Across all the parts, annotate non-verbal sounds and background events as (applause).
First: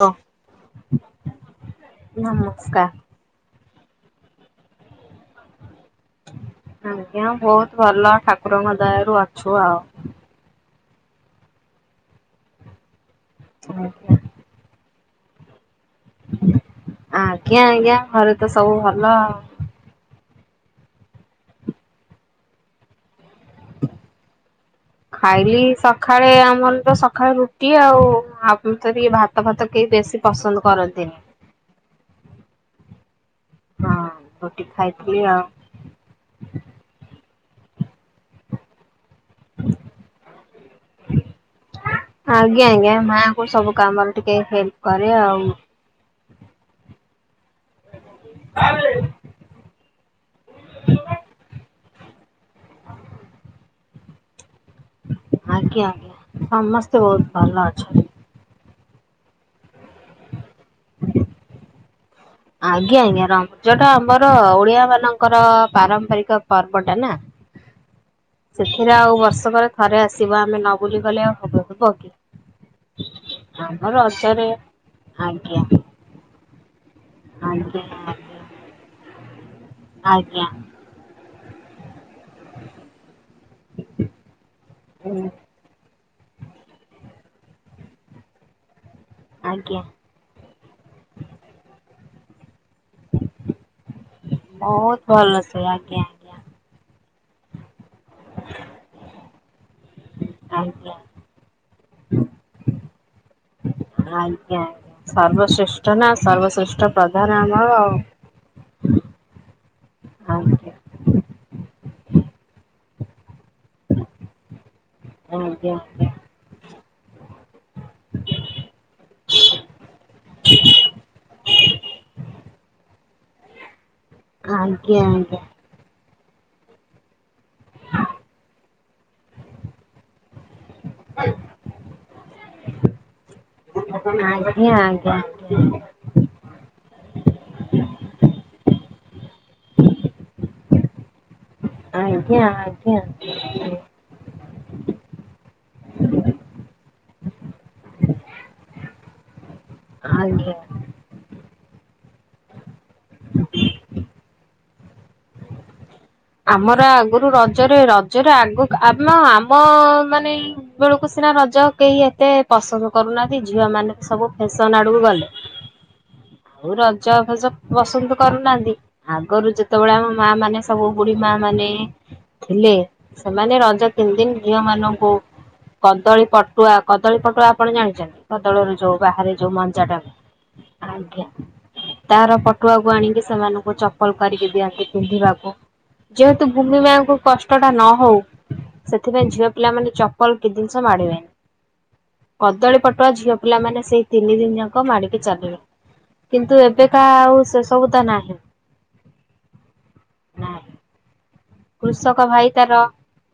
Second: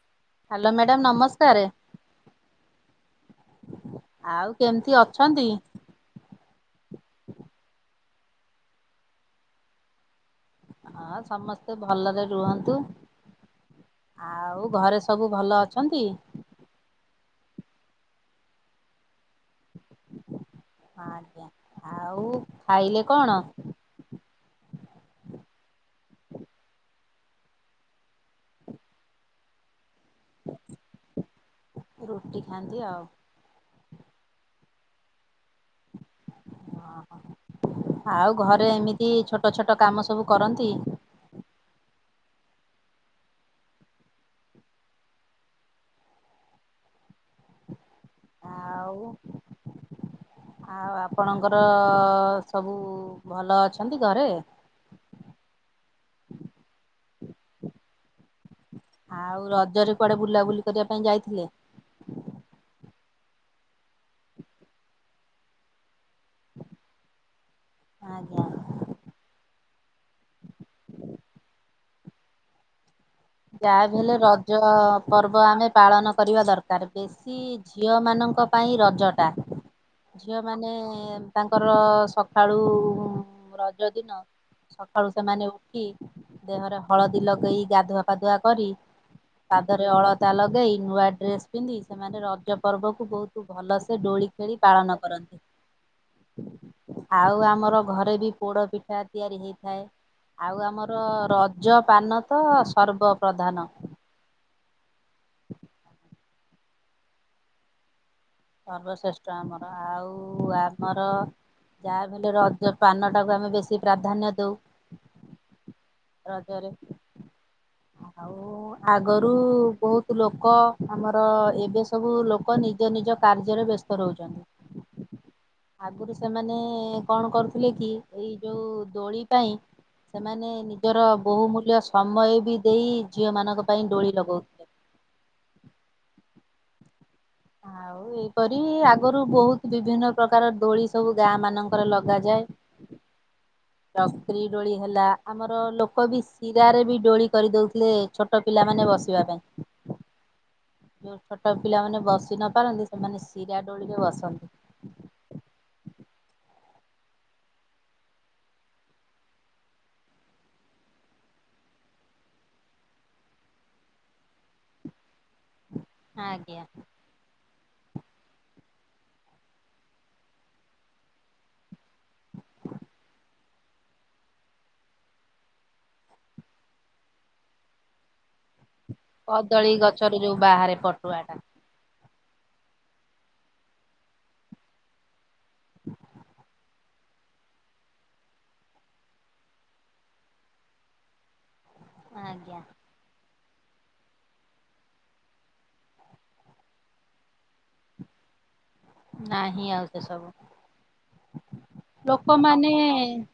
ହଁ hello madam ନମସ୍କାର। ନମସ୍କାର ଆଉ କେମିତି ଅଛନ୍ତି? ଆଜ୍ଞା ବହୁତ ଭଲ ଠାକୁରଙ୍କ ଦାୟାରୁ ଅଛୁ ଆଉ। ହଁ ସମସ୍ତେ ଭଲରେ ରୁହନ୍ତୁ। (inaudible) ଆଉ ଘରେ ସବୁ ଭଲ ଅଛନ୍ତି? ଆଜ୍ଞା ଆଜ୍ଞା ଘରେ ତ ସବୁ ଭଲ ଆଉ। ଆଜ୍ଞା ଆଉ ଖାଇଲେ କଣ? ଖାଇଲି ସକାଳେ ଆମର ତ ସକାଳେ ରୁଟି ଆଉ ଆଗରୁ ତ ତି ଭା ଭାତ ଫାତ କେହି ବେଶୀ ପସନ୍ଦ କରନ୍ତିନି। ରୁଟି ଖାଆନ୍ତି ଆଉ ହଁ ରୁଟି ଖାଇଥିଲି ଆଉ। ହଁ ହଁ ଆଉ ଘରେ ଏମିତି ଛୋଟ ଛୋଟ ଛୋଟ କାମ ସବୁ କରନ୍ତି। ଆଜ୍ଞା ଆଜ୍ଞା ମାଙ୍କୁ ସବୁ କାମରେ ଟିକେ ହେଲ୍ପ କରେ ଆଉ। ଆଉ ଆଉ ଆପଣଙ୍କର ସବୁ ଭଲ ଅଛନ୍ତି ଘରେ? ଆଜ୍ଞା ସମସ୍ତେ ବହୁତ ଭଲ ଅଛନ୍ତି। ଆଉ ରଜରେ କୁଆଡେ ବୁଲାବୁଲି କରିବା ପାଇଁ ଯାଇଥିଲେ? ଆଜ୍ଞା ଆଜ୍ଞା ରଂ ରଜ ଟା ଆମର ଓଡିଆ ମାନଙ୍କର ପାରମ୍ପରିକ ପର୍ବ ଟା ନା। ଆଜ୍ଞା। ସେଥିରେ ଆଉ ବର୍ଷକରେ ଥରେ ଆସିବ ଆମେ ନ ବୁଲି ଗଲେ ଆଉ ହବ ହବ କି? ଆମ ଯାହାବିହେଲେ ରଜରେ ରଜ ପର୍ବ ଆଜ୍ଞା ଆମେ ପାଳନ କରିବା ଦରକାର। ତାର ବେଶୀ ଆଜ୍ଞା ଝିଅମାନଙ୍କ ପାଇଁ ରଜଟା, ଆଜ୍ଞା। ଆଜ୍ଞା ଝିଅମାନେ ତାଙ୍କର ସକାଳୁ ରଜ ଦିନ ସକାଳୁ ହୁଁ ସେମାନେ ଉ ଠିକି ଦେହରେ ହଳଦୀ ଲଗେଇ ଗାଧୁଆ ପାଧୁଆ କରି ଆଜ୍ଞା ପାଦରେ ଅଳ ତା ଲଗେଇଇ ନୂଆ ଡ୍ରେସ୍ ପିନ୍ଧି ସେମାନେ ରଜ ପର୍ବକୁ ବହୁତ ଭଲସେ ଡୋଳି ଖେଳି ପାଳନ ବହୁତ ଭଲ କରନ୍ତି। ସେ ଆଜ୍ଞା ଆଉ ଆମର ଘରେ ବି ପୋଡ଼ ପିଠା ତିଆରି ହେଇଥାଏ ଆଉ ଆଜ୍ଞା। ଆଜ୍ଞା ଆମର ରଜ ପାନ ତ ସର୍ବପ୍ରଧାନ। ଆଜ୍ଞା ଆଜ୍ଞା ସର୍ବଶ୍ରେଷ୍ଠ ନା ସର୍ବଶ୍ରେଷ୍ଠ ପ୍ରଧାନ ଆମର ଆଉ। ସର୍ବଶ୍ରେଷ୍ଠ ଆମର ଆଉ ଆଜ୍ଞା। ଆମର ଯାହାବି ହେଲେ ରଜ ପାନଟାକୁ ଆମେ ବେଶୀ ପ୍ରାଧାନ୍ୟ ଦଉ। (unintelligible) ରାଜରେ ଆଉ ହଁ ଆଗରୁ ବହୁତ ଲୋକ ଆମର ଏବେ ସବୁ ଲୋକ ନିଜ ନିଜ କାର୍ଯ୍ୟରେ ବ୍ୟସ୍ତ। ରହୁଛନ୍ତି। ଆଜ୍ଞା ଆଜ୍ଞା। ଆଗରୁ ସେମାନେ କଣ କରୁଥିଲେ କି ଏଇ ଯୋଉ ଦୋଳି ପାଇଁ ସେମାନେ ନିଜର ବହୁମୂଲ୍ୟ ସମୟ ବି ଦେଇ ଝିଅ ମାନଙ୍କ ପାଇଁ ଡୋଳି ଲଗଉଥି ଆଜ୍ଞା ଆଜ୍ଞା। (inaudible) ଆଉ ଏଇପରି ଆଗରୁ ବହୁତ ବିଭିନ୍ନ ପ୍ରକାର ଦୋଳି ସବୁ ଗାଁ ମାନ ଆଜ୍ଞା ଆଜ୍ଞା। ଚକ୍ରି ଡୋଳି ହେଲା ଆମର ଲୋକ ବି ଶିରାରେ ବି ଡୋଳି କରିଦଉ ଥିଲେ ଛୋଟ ପିଲାମାନେ ବସିବା ପାଇଁ, ଆଜ୍ଞା। ଯୋଉ ଛୋଟ ପିଲାମାନେ ବସି ନ ପାରନ୍ତି ସେମାନେ ଶିରା ଡୋଳିରେ ବସନ୍ତି। ଆମର ଆଗରୁ ରଜରେ ରଜରେ ଆଗକୁ ଆମ ଆମ ମାନେଇ ବେଳକୁ ସିନା ରଜ କେହି ଏତେ ପସନ୍ଦ କରୁନାହାନ୍ତି ଝିଅ ମାନେ ସବୁ ଫ୍ୟାସନ ଆଡକୁ ଗଲେ ହଁ। ଆଉ ରଜ ଫଜ ପସନ୍ଦ କରୁନାହାନ୍ତି ଆଗରୁ ଯେତେବେଳେ ଆମ ମା ମାନେ ସବୁ ବୁଢୀ ମା ମାନେ ଥିଲେ ସେମାନେ ରଜ ତିନି ଦିନ ଝିଅ ମାନଙ୍କୁ କଦଳୀ ପଟୁଆ କଦଳୀ ପଟୁଆ ଆପଣ ଜାଣିଛନ୍ତି? ବଦଳରୁ ଯୋଉ ବାହାରେ ଯୋଉ କଦଳୀ ମଞ୍ଚା ଟାକୁ ଗଛରୁ ଯୋଉ ବାହାରେ ପଟୁଆ ଆଜ୍ଞା। ଟା। ତାର ପଟୁଆକୁ ଆଣିକି ସେମାନଙ୍କୁ ଚପଲ କରିକି ଦିଅନ୍ତି ପିନ୍ଧିବାକୁ। ହୁଁ। ଯେହେତୁ ଭୂମି ମାଙ୍କୁ କଷ୍ଟ ଟା ନ ହଉ ସେଥିପାଇଁ ଝିଅ ପିଲା ମାନେ ଚପଲ କି ଜିନିଷ ମାଡିବେନି ଆଜ୍ଞା। କଦଳୀ ପଟ ଝିଅ ପିଲାମାନେ ସେଇ ତିନି ଦିନି ଯାକ ମାଡିକି ଚାଲିବେ। କିନ୍ତୁ ଏବେକା ଆଉ ସେ ସବୁ ତ ନାହିଁ। ନାହିଁ ଆଉ ସେ ସବୁ। ନାହିଁ କୃଷକ ଭାଇ ଲୋକମାନେ ତାର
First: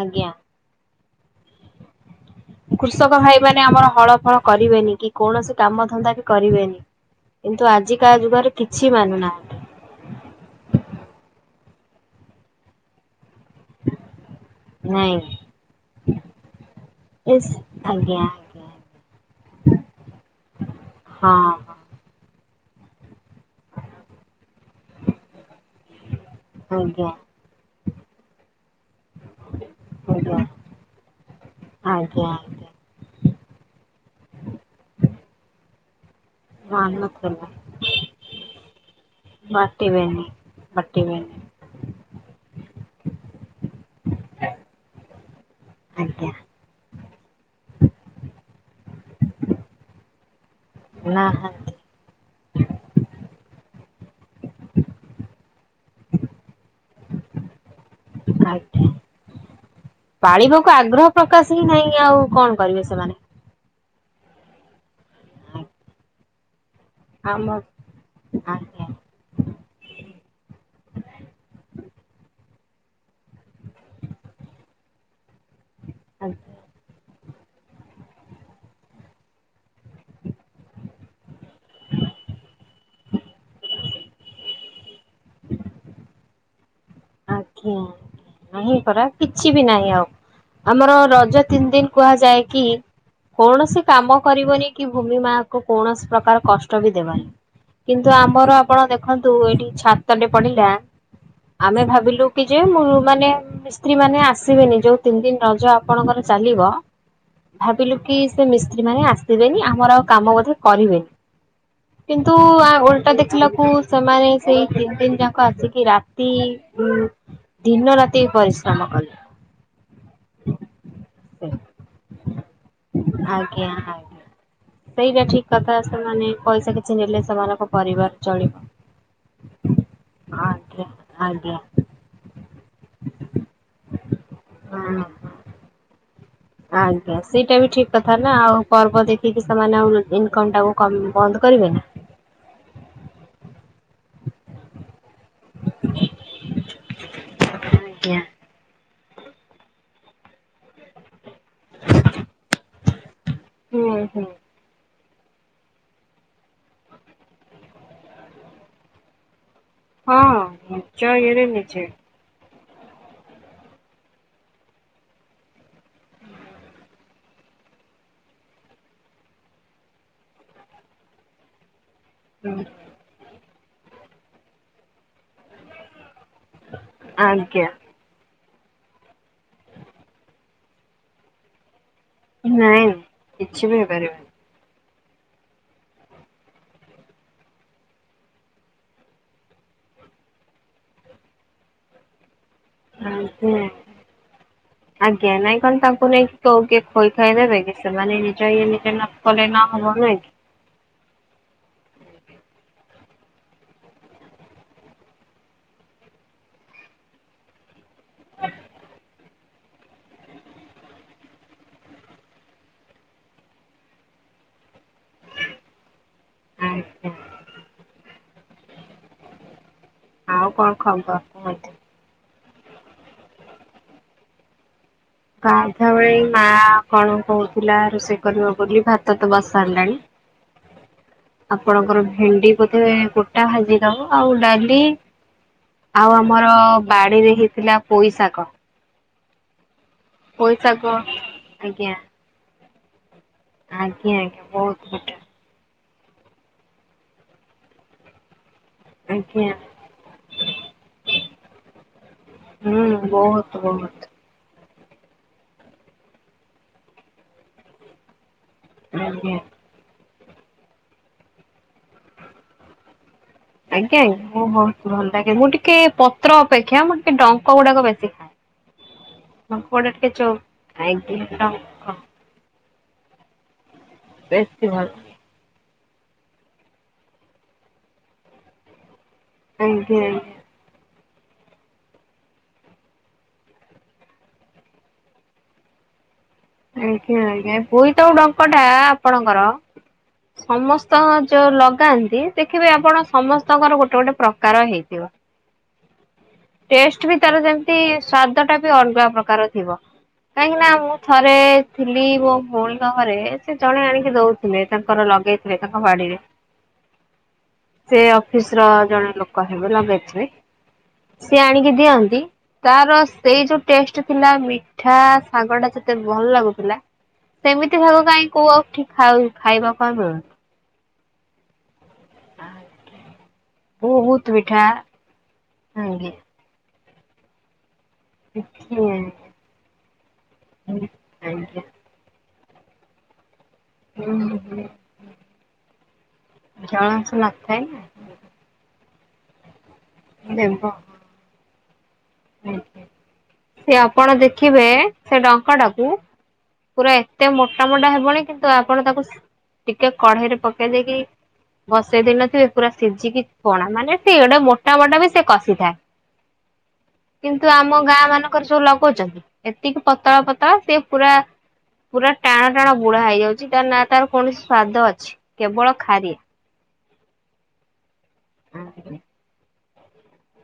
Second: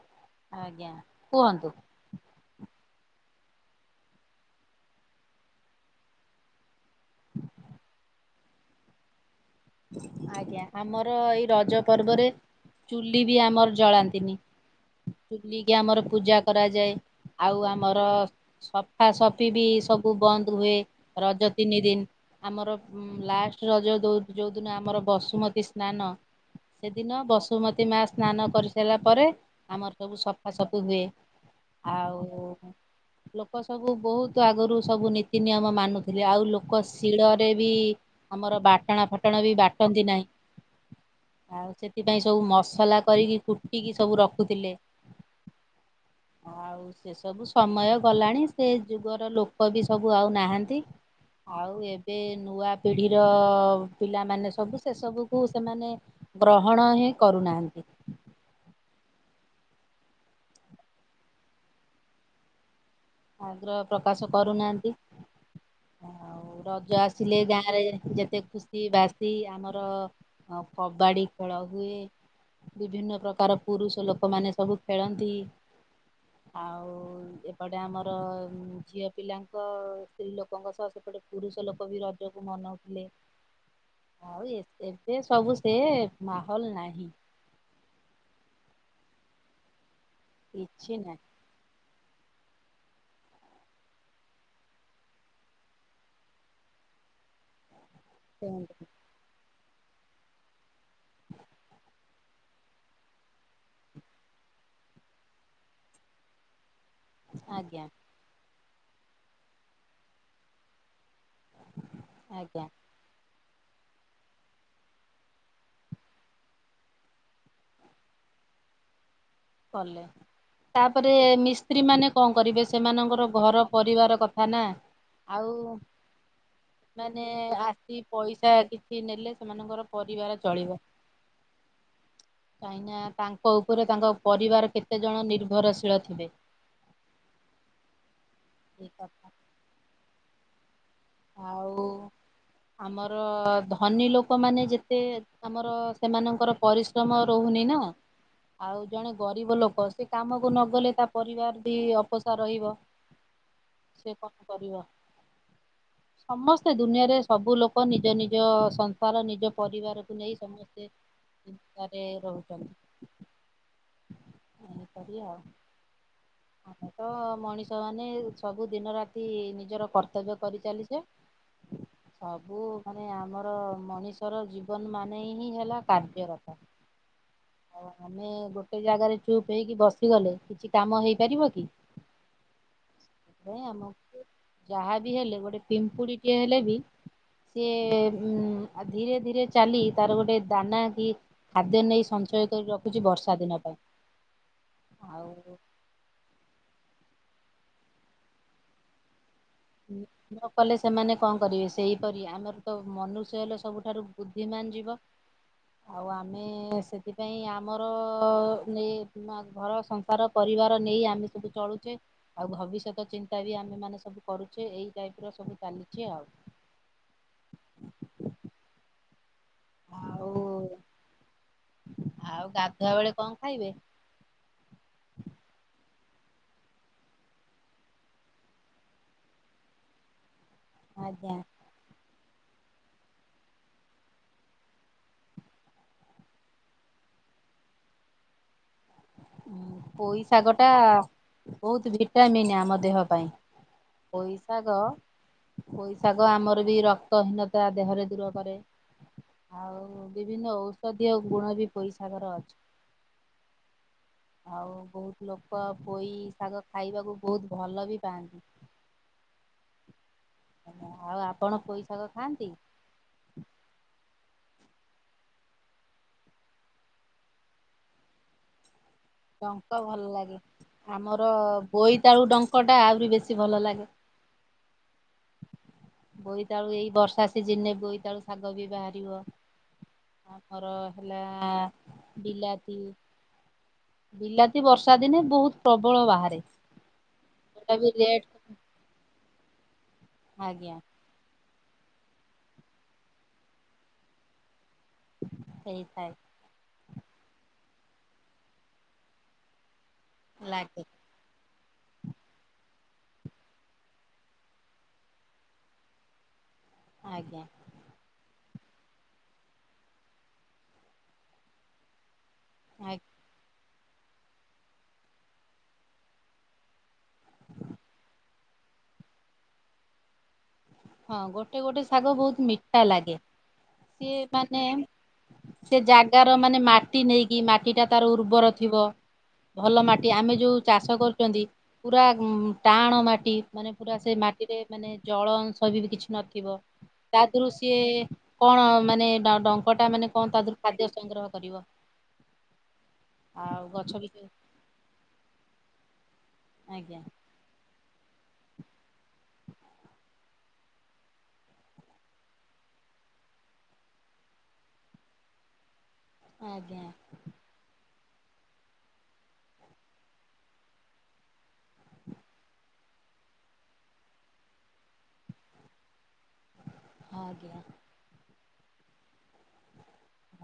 ଆଜ୍ଞା। ଆଜ୍ଞା କୁହନ୍ତୁ। କୃଷକ ଭାଇ ମାନେ ଆମର ହଳ ଫଳ କରିବେନି କି କୌଣସି କାମ ଧନ୍ଦା ବି କରିବେନି। କିନ୍ତୁ ଆଜିକା ଯୁଗରେ କିଛି ମାନୁ ନାହାଁନ୍ତି। ଆଜ୍ଞା ଆମର ଏଇ ରଜ ପର୍ବରେ ଚୁଲି ବି ଆମର ଜଳାନ୍ତିନି ନାଇଁ ଚୁଲିକି ଆମର ପୂଜା କରାଯାଏ ଆଉ ଆମର ଆଜ୍ଞା ଆଜ୍ଞା ସଫା ସଫି ବି ସବୁ ବନ୍ଦ ହୁଏ ରଜ ହଁ। ତିନି ଦିନ। ଆମର ଲାଷ୍ଟ ରଜ ଜଉ ଯଉଦିନ ଆମର ବସୁମତୀ ସ୍ନାନ ଆଜ୍ଞା ସେଦିନ ବସୁମତୀ ମା ସ୍ନାନ କରି ସାରିଲା ପରେ ଆମର ସବୁ ଆଜ୍ଞା ସଫା ସଫି ହୁଏ। ଆଉ ଆଜ୍ଞା ଆଜ୍ଞା ଲୋକ ସବୁ ବହୁତ ଆଗରୁ ସବୁ ନୀତି ନିୟମ ମାନୁଥିଲେ ଆଉ ଲୋ ଲୋକ ମାନୁଥିଲେ ଶିଳରେ ବି ଆମର ବାଟଣା ଫାଟଣ ବି ବାଟନ୍ତି ବାଟିବେନି ନାହିଁ। ବାଟିବେନି ଆଉ ସେଥିପାଇଁ ସବୁ ମସଲା କରିକି କୁଟିକି ସବୁ ରଖୁଥିଲେ। ଆଜ୍ଞା। ଆଉ ସେସବୁ ସମୟ ଗଲାଣି ସେ ଯୁଗର ଲୋକ ବି ସବୁ ଆଉ ନାହାନ୍ତି। ନାହାନ୍ତି ଆଉ ଏବେ ନୂଆ ପିଢିର ପିଲାମାନେ ସବୁ ସେସବୁକୁ ସେମାନେ ଗ୍ରହଣ ହିଁ କରୁନାହାନ୍ତି। ଆଜ୍ଞା। ପାଳିବାକୁ ଆଗ୍ରହ ପ୍ରକାଶ ହିଁ ନାହିଁ ଆଉ କଣ କରିବେ ସେମାନେ। ଆଗ୍ରହ ପ୍ରକାଶ କରୁନାହାନ୍ତି। ହଁ। (inaudible) ଆଉ ରଜ ଆସିଲେ ଗାଁ ରେ ଯେତେ ଆଜ୍ଞା ଖୁସି ଆଜ୍ଞା ବାସି ବାସି ଆମର କବାଡି ଖେଳ ହୁଏ। ବିଭିନ୍ନ ପ୍ରକାର ପୁରୁଷ ଲୋକମାନେ ସବୁ ଖେଳନ୍ତି ଆଉ ସେ ଆମର ଝିଅ ପିଲାଙ୍କ ସ୍ତ୍ରୀ ଲୋକଙ୍କ ସହ ସେପଟେ ପୁରୁଷ ଲୋକ ବି ରଜକୁ ମନଉଥିଲେ। ଆଉ ଏ ଏବେ ସବୁ ସେ ମାହୋଲ ନାହିଁ। ଆଜ୍ଞା ନାହିଁ ପରା କିଛି ବି ନାହିଁ ଆଉ କିଛି ଆମର ନାହିଁ। ରଜ ତିନି ଦିନ କୁହାଯାଏ କି କୌଣସି କାମ କରିବନି କି ଭୂମି ମା ଙ୍କୁ କୌଣସି ପ୍ରକାର କଷ୍ଟ ବି ଦେବନି। କିନ୍ତୁ ଆମର ସେମିତି। ଆପଣ ଦେଖନ୍ତୁ ଏଠି ଛାତଟେ ପଡ଼ିଲା ହ। ଆମେ ଭାବିଲୁ କି ଯେ ମୁଁ ମାନେ ମିସ୍ତ୍ରୀ ମାନେ ଆସିବେନି ଯୋଉ ତିନି ଦିନ ରଜ ଆପଣଙ୍କର ଚାଲିବ ଆଜ୍ଞା ଭାବିଲୁ କି ସେ ମିସ୍ତ୍ରୀ ମାନେ ଆସିବେନି ଆମର ଆଉ କାମ ମଧ୍ୟ କରିବେନି। କିନ୍ତୁ ଆଜ୍ଞା ଓଲଟା ଦେଖିଲାକୁ ସେମାନେ ସେଇ ତିନି ଦିନ ଯାକ ଆସିକି ରା ତି ଦିନ ରାତି ପରିଶ୍ରମ କଲେ। କଲେ। ତାପରେ ମିସ୍ତ୍ରୀ ମାନେ କଣ କରିବେ ସେମାନଙ୍କର ଘର ଆଜ୍ଞା ପରିବାର ଆଜ୍ଞା। କଥା ନା ସେଇଟା ଠିକ ଆଉ କଥା ସେମାନେ ପଇସା କିଛି ନେଲେ ମାନେ ସେମାନଙ୍କ ଆସି ପରିବାର ଚଳିବ। ପଇସା କିଛି କିଛି ନେଲେ ସେମାନଙ୍କର ପରିବାର ଚଳିବ। ଆଜ୍ଞା ଆଜ୍ଞା କାହିଁ ନା ତାଙ୍କ ଉପରେ ତାଙ୍କ ପରିବାର କେତେ ଜଣ ହଁ ନିର୍ଭରଶୀଳ ଥିବେ। ଆଜ୍ଞା ସେଇଟା ବି ଠିକ୍ କଥା ନା ଆଉ ପର୍ବ ଦେଖିକି ସେମାନେ ଆଉ ଇନକମ ଟାକୁ କମ ବନ୍ଦ ଆଉ କରିବେନି। ଆମର ଧନୀ ଲୋକମାନେ ଯେତେ ଆମର ସେମାନଙ୍କର ପରିଶ୍ରମ ରହୁନି ନା। ଆଜ୍ଞା। ଆଉ ଜଣେ ଗରିବ ଲୋକ ସେ କାମକୁ ନଗଲେ ତା ପରିବାର ବି ଅପୋସା ରହିବ। ହୁଁ ସେ ହୁଁ କଣ କରିବ? ସମସ୍ତେ ଦୁନିଆରେ ସବୁ ଲୋକ ନିଜ ନିଜ ସଂସାର ନିଜର ପରିବାରକୁ ନେଇ ହଁ ସମସ୍ତେ ନିଜ ଇଏରେ ନିଜେ ଚିନ୍ତାରେ ରହୁଛନ୍ତି। ଏ କରିି ଆଉ ଆମେ ତ ମଣିଷ ମାନେ ସବୁ ଦିନ ରାତି ନିଜର କର୍ତ୍ତବ୍ୟ କରିଚାଲିଛେ। ହୁଁ ସବୁ ମାନେ ଆମର ମଣିଷର ଜୀବନ ମାନ ହିଁ ହେଲା କାର୍ଯ୍ୟରତ ଆଜ୍ଞା। ଆଉ ଆମେ ଗୋଟେ ଜାଗାରେ ଚୁପ ହେଇକି ବସିଗଲେ କିଛି କାମ ହେଇପାରିବ କି? ନାଇଁ ନାଇଁ କିଛି ବି ଆମ ହେଇପାରିବନି ଯାହା ବି ହେଲେ ଗୋଟେ ପିମ୍ପୁଡି ଟେ ହେଲେ ବି ସେି ଉ ଧୀରେ ଧୀରେ ଚାଲି ତାର ଗୋଟେ ଦାନା କି ଖାଦ୍ୟ ନେଇ ସଞ୍ଚୟ କରି ରଖ ଆ ସେ ଆଉ ଆଜ୍ଞା ନାଇଁ କଣ ତାଙ୍କୁ ନେଇ କଉ କିଏ ଖୋଇ ଖାଇଦେବେ କି ସେମାନେ ନିଜେ ଇଏ ନିଜେ ନ କଲେ ନା (inaudible) କଲେ ସେମାନେ କଣ କରିବେ ସେଇପରି ଆମର ତ ମନୁଷ୍ୟ ହେଲେ ସବୁଠାରୁ ବୁଦ୍ଧିମାନ ଯିବ। ଆଉ ଆମେ ସେଥିପାଇଁ ଆମର ନେ ଘର ସଂସାର ପରିବାର ନେଇ ଆମେ ସବୁ ଚଳୁଛେ। ଆଉ ଭବିଷ୍ୟତ ଚିନ୍ତା ବି ଆମେ ମାନେ ସବୁ କରୁଛେ ଏଇ ଟାଇପ ର ସବୁ ଚାଲିଛି ଆଉ। ହଁ (inaudible) ଆଉ କଣ ଖବର କୁହନ୍ତୁ? ଆଉ ଗାଧୁଆ ବେଳେ କଣ ଖାଇବେ? ଗାଧାବେଳେ ମା କଣ କହୁଥିଲା ରୋଷେଇ କରିବ ବୋଲି ଭାତ ତ ବସାରିଲାଣି। ଆଜ୍ଞା। ଆପଣଙ୍କର ଭେଣ୍ଡି ବୋଧେ ଗୋଟା ଭାଜି ଦବ ଆଉ ଡାଲି ଆଉ ଆମର ବାଡିରେ ହେଇଥିଲା ପୋଇ ଶାଗ। ପୋଇ ଶାଗ ଟା ବହୁତ ଆଜ୍ଞା ଭିଟାମିନ ଆମ ଦେହ ପାଇଁ। ଆଜ୍ଞା ପୋଇ ଆଜ୍ଞା ଶାଗ। ବହୁତ ବଢିଆ ପୋଇଶାଗ ଆମର ବି ରକ୍ତହୀନତା ଦେହରେ ଦୂର କରେ। ଆଜ୍ଞା ଆଉ ବିଭିନ୍ନ ଔଷଧୀୟ ଗୁଣ ବି ପଇସାଗର ଅଛି। ହୁଁ ବହୁତ ବହୁ। ଆଉ ବହୁତ ଲୋକ ପୋଇ ଶାଗ ଖାଇବାକୁ ବହୁତ ଭଲ ବି ପାଆନ୍ତି। ହୁଁ ହୁଁ (inaudible) ଆଉ ଆପଣ ପୋଇଶାଗ ଖାଆନ୍ତି? ଆଜ୍ଞା ଆଜ୍ଞା ମୁଁ ବହୁତ ଭଲ ଲାଗେ ମୁଁ ଟିକେ ପତ୍ର ଅପେକ୍ଷା ମୁଁ ଟିକେ ଡଙ୍କ ଗୁଡାକ ବେଶୀ ଖାଏ ଡଙ୍କ ଭଲ ଟିକେ ଚୋ ଲାଗେ ଆମର ଆଜ୍ଞା ବୋଇତାଳୁ ଡଙ୍କଟା ଆହୁରି ବେଶୀ ଭଲ ଲାଗେ। ବେଶୀ ଭଲ। ବୋଇତାଳୁ ଏଇ ବର୍ଷା ସିଜନି ରେ ବୋଇତାଳୁ ଶାଗ ବି ବାହାରିବ। ଆଜ୍ଞା (inaudible) ଆମର ହେଲା ବିଲାତି ବିଲାତି ବର୍ଷା ଦିନେ ବହୁତ ପ୍ରବଳ ବାହାରେ। ଆଜ୍ଞା! ଆଜ୍ଞା! ଏ ସେଟା ବି ବୋଇତାଳୁ ରେଟ୍ ଡଙ୍କ ଟା ଆପଣଙ୍କର ଆଜ୍ଞା ସମସ୍ ସ୍ତଙ୍କ ଯୋଉ ଲଗାନ୍ତି ଦେଖିବେ ଆପଣ ସମସ୍ତଙ୍କର ଗୋଟେ ଗୋଟେ ପ୍ରକାର ହେଇଥିବ। ହେଇଥାଏ। ଟେଷ୍ଟ ବି ତାର ଯେମିତି ସ୍ଵାଦ ଟା ବି ଅଲଗା ପ୍ରକାର ଥିବ କାହିଁକି ନା ଲାଗେ ମୁଁ ଥରେ ଥିଲି ମୋ ଭଉଣୀଙ୍କ ଘରେ ସେ ଜଣେ ଆଣିକି ଦଉଥିଲେ ତାଙ୍କର ଲଗେଇଥିଲେ ତାଙ୍କ ବାଡ଼ି ରେ ଆଜ୍ଞା! ସେ ଅଫିସ୍ ର ଜଣେ ଲୋକ ହେବେ ଲଗେଇଥିବେ ସିଏ ଆଣିକି ଦିଅନ୍ତି ଆ ତାର ସେଇ ଯୋଉ ଟେଷ୍ଟ ଥିଲା ମିଠା ଶାଗ ଟା ଯେତେ ଭଲ ଲାଗୁଥିଲା ସେମିତି ଶାଗ କାହିଁ କୋଉ ଆଉଠିକ ଖାଉ ଖାଇବାକୁ ଆଉ ମିଳୁନି ହଁ ଗୋଟେ ଗୋଟେ ଶାଗ ବହୁତ୍ ମିଠା ଲାଗେ। ସିଏ ବହୁତ ମାନେ ସେ ଜାଗାର ମାନେ ମାଟି ନେଇକି ମା ଟିଟା ତାର ଉର୍ବର ଥିବ ମିଠା ଭଲ ମାଟି ଆମେ ଯଉ ଚାଷ କରୁଛନ୍ତି ଆଜ୍ଞା ପୁରା ଟାଣ ମାଟି ମାନେ ପୁରା ସେ ମାଟିରେ ମାନେ ଜଉ ଜଳଅଂଶ ବି କିଛି ନଥିବ ଜଳାଂଶ ତା ଦେହରୁ ନଥାଏ ସିଏ ନା କଣ ମାନେ ତା ଡଙ୍କ ଟା ମାନେ କଣ ତା ଦେହରୁ ଦେବ। ଖାଦ୍ୟ ସଂଗ୍ରହ କରିବ? ଆଉ ସେ ଗଛ ବି ଆପଣ ଦେଖିବେ ସେ ଡଙ୍କ ଟାକୁ ପୁରା ଆଜ୍ଞା ଏତେ ମୋଟା ମୋଟା ହେବଣୀ କିନ୍ତୁ ଆପଣ ତାକୁ ଟିକେ କଢେଇରେ ପକେଇ ଦେଇକି ବସେଇ ଦେଇନଥିବେ ପୁରା ସିଝିକି ପଣା ମାନେ ସେ ଗୋଟେ ମୋଟା ମୋଟା ବି ସେ କଷିଥାଏ। ଆଜ୍ଞା! କିନ୍ତୁ ଆମ ଗାଁ ମାନଙ୍କର ସବୁ ଲଗଉଛନ୍ତି ଏତିକି ପତଳା ପତଳା ସିଏ ପୁରା ପୁରା ଟାଣ ଟାଣ ବୁଢ଼ା ହେଇଯାଉଛି ତ ନା ତାର କୌଣସି ସ୍ଵାଦ ଅଛି କେବଳ ଖାରିଆ ଆଜ୍ଞା! (unintelligible)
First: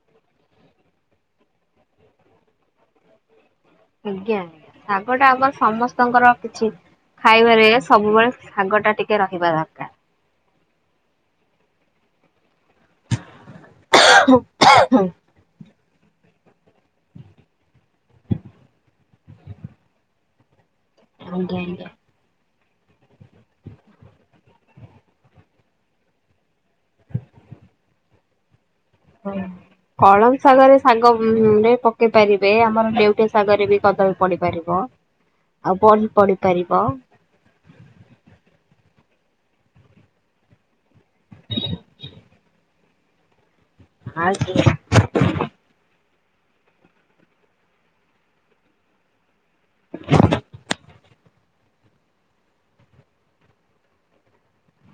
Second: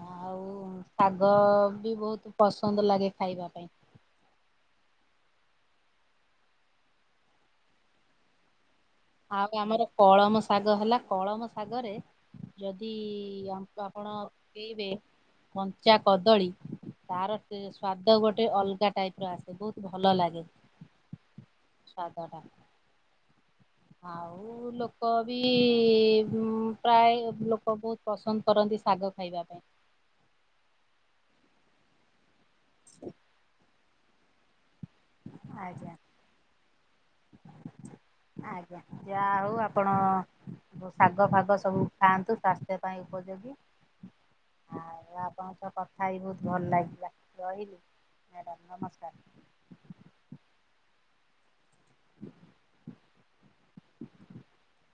ଆଉ ଶାଗ ବି ବହୁତ ପସନ୍ଦ ଲାଗେ ଖାଇବା ପାଇଁ। ଆଜ୍ଞା! ଶାଗ ଟା ଆମର ସମସ୍ତଙ୍କର କିଛି ଖାଇବାରେ ସବୁବେଳେ ଶାଗ ଟା ଟି ଆଉ ଆମର କଳମ ଶାଗ ହେଲା କଳମ ଶାଗରେ ଯଦି (unintelligible) ଆପଣ ପିଇବେ କଞ୍ଚା କଦଳୀ ତାର ସ୍ଵାଦ ଗୋଟେ ଅଲଗା ଟାଇପ୍ ର ଆସେ ବହୁତ ଭଲ ଲାଗେ। (unintelligible) ସ୍ୱାଦ ଟା ଆଉ ଲୋକ ବି ପ୍ରାୟ ଲୋକ ବହୁତ ପସନ୍ଦ କରନ୍ତି ଶାଗ ଖାଇବା ପାଇଁ। କଳମ ଶାଗରେ, ଶାଗରେ ପକେଇ ପାରିବେ ଆମର ନେଉଟିଆ ଶାଗରେ ବି କଦଳୀ ପଡ଼ି ପାରିବ, ଆଉ ଆଜ୍ଞା। ବଡ଼ି ପଡ଼ି ପାରିବ। ଆଜ୍ଞା ଯାହା ହଉ ଆପଣ ଶାଗ ଫାଗ ସବୁ ଖାଆନ୍ତୁ ସ୍ୱାସ୍ଥ୍ୟ ପାଇଁ ଉପଯୋଗୀ। (unintelligible) ଆଜ୍ଞା ଆପଣଙ୍କ ସହ କଥା ହେଇ ବହୁତ ଭଲ ଲାଗିଲା ରହିଲି, ମ୍ୟାଡ଼ାମ୍ ନମସ୍କାର! (inaudible) (inaudible)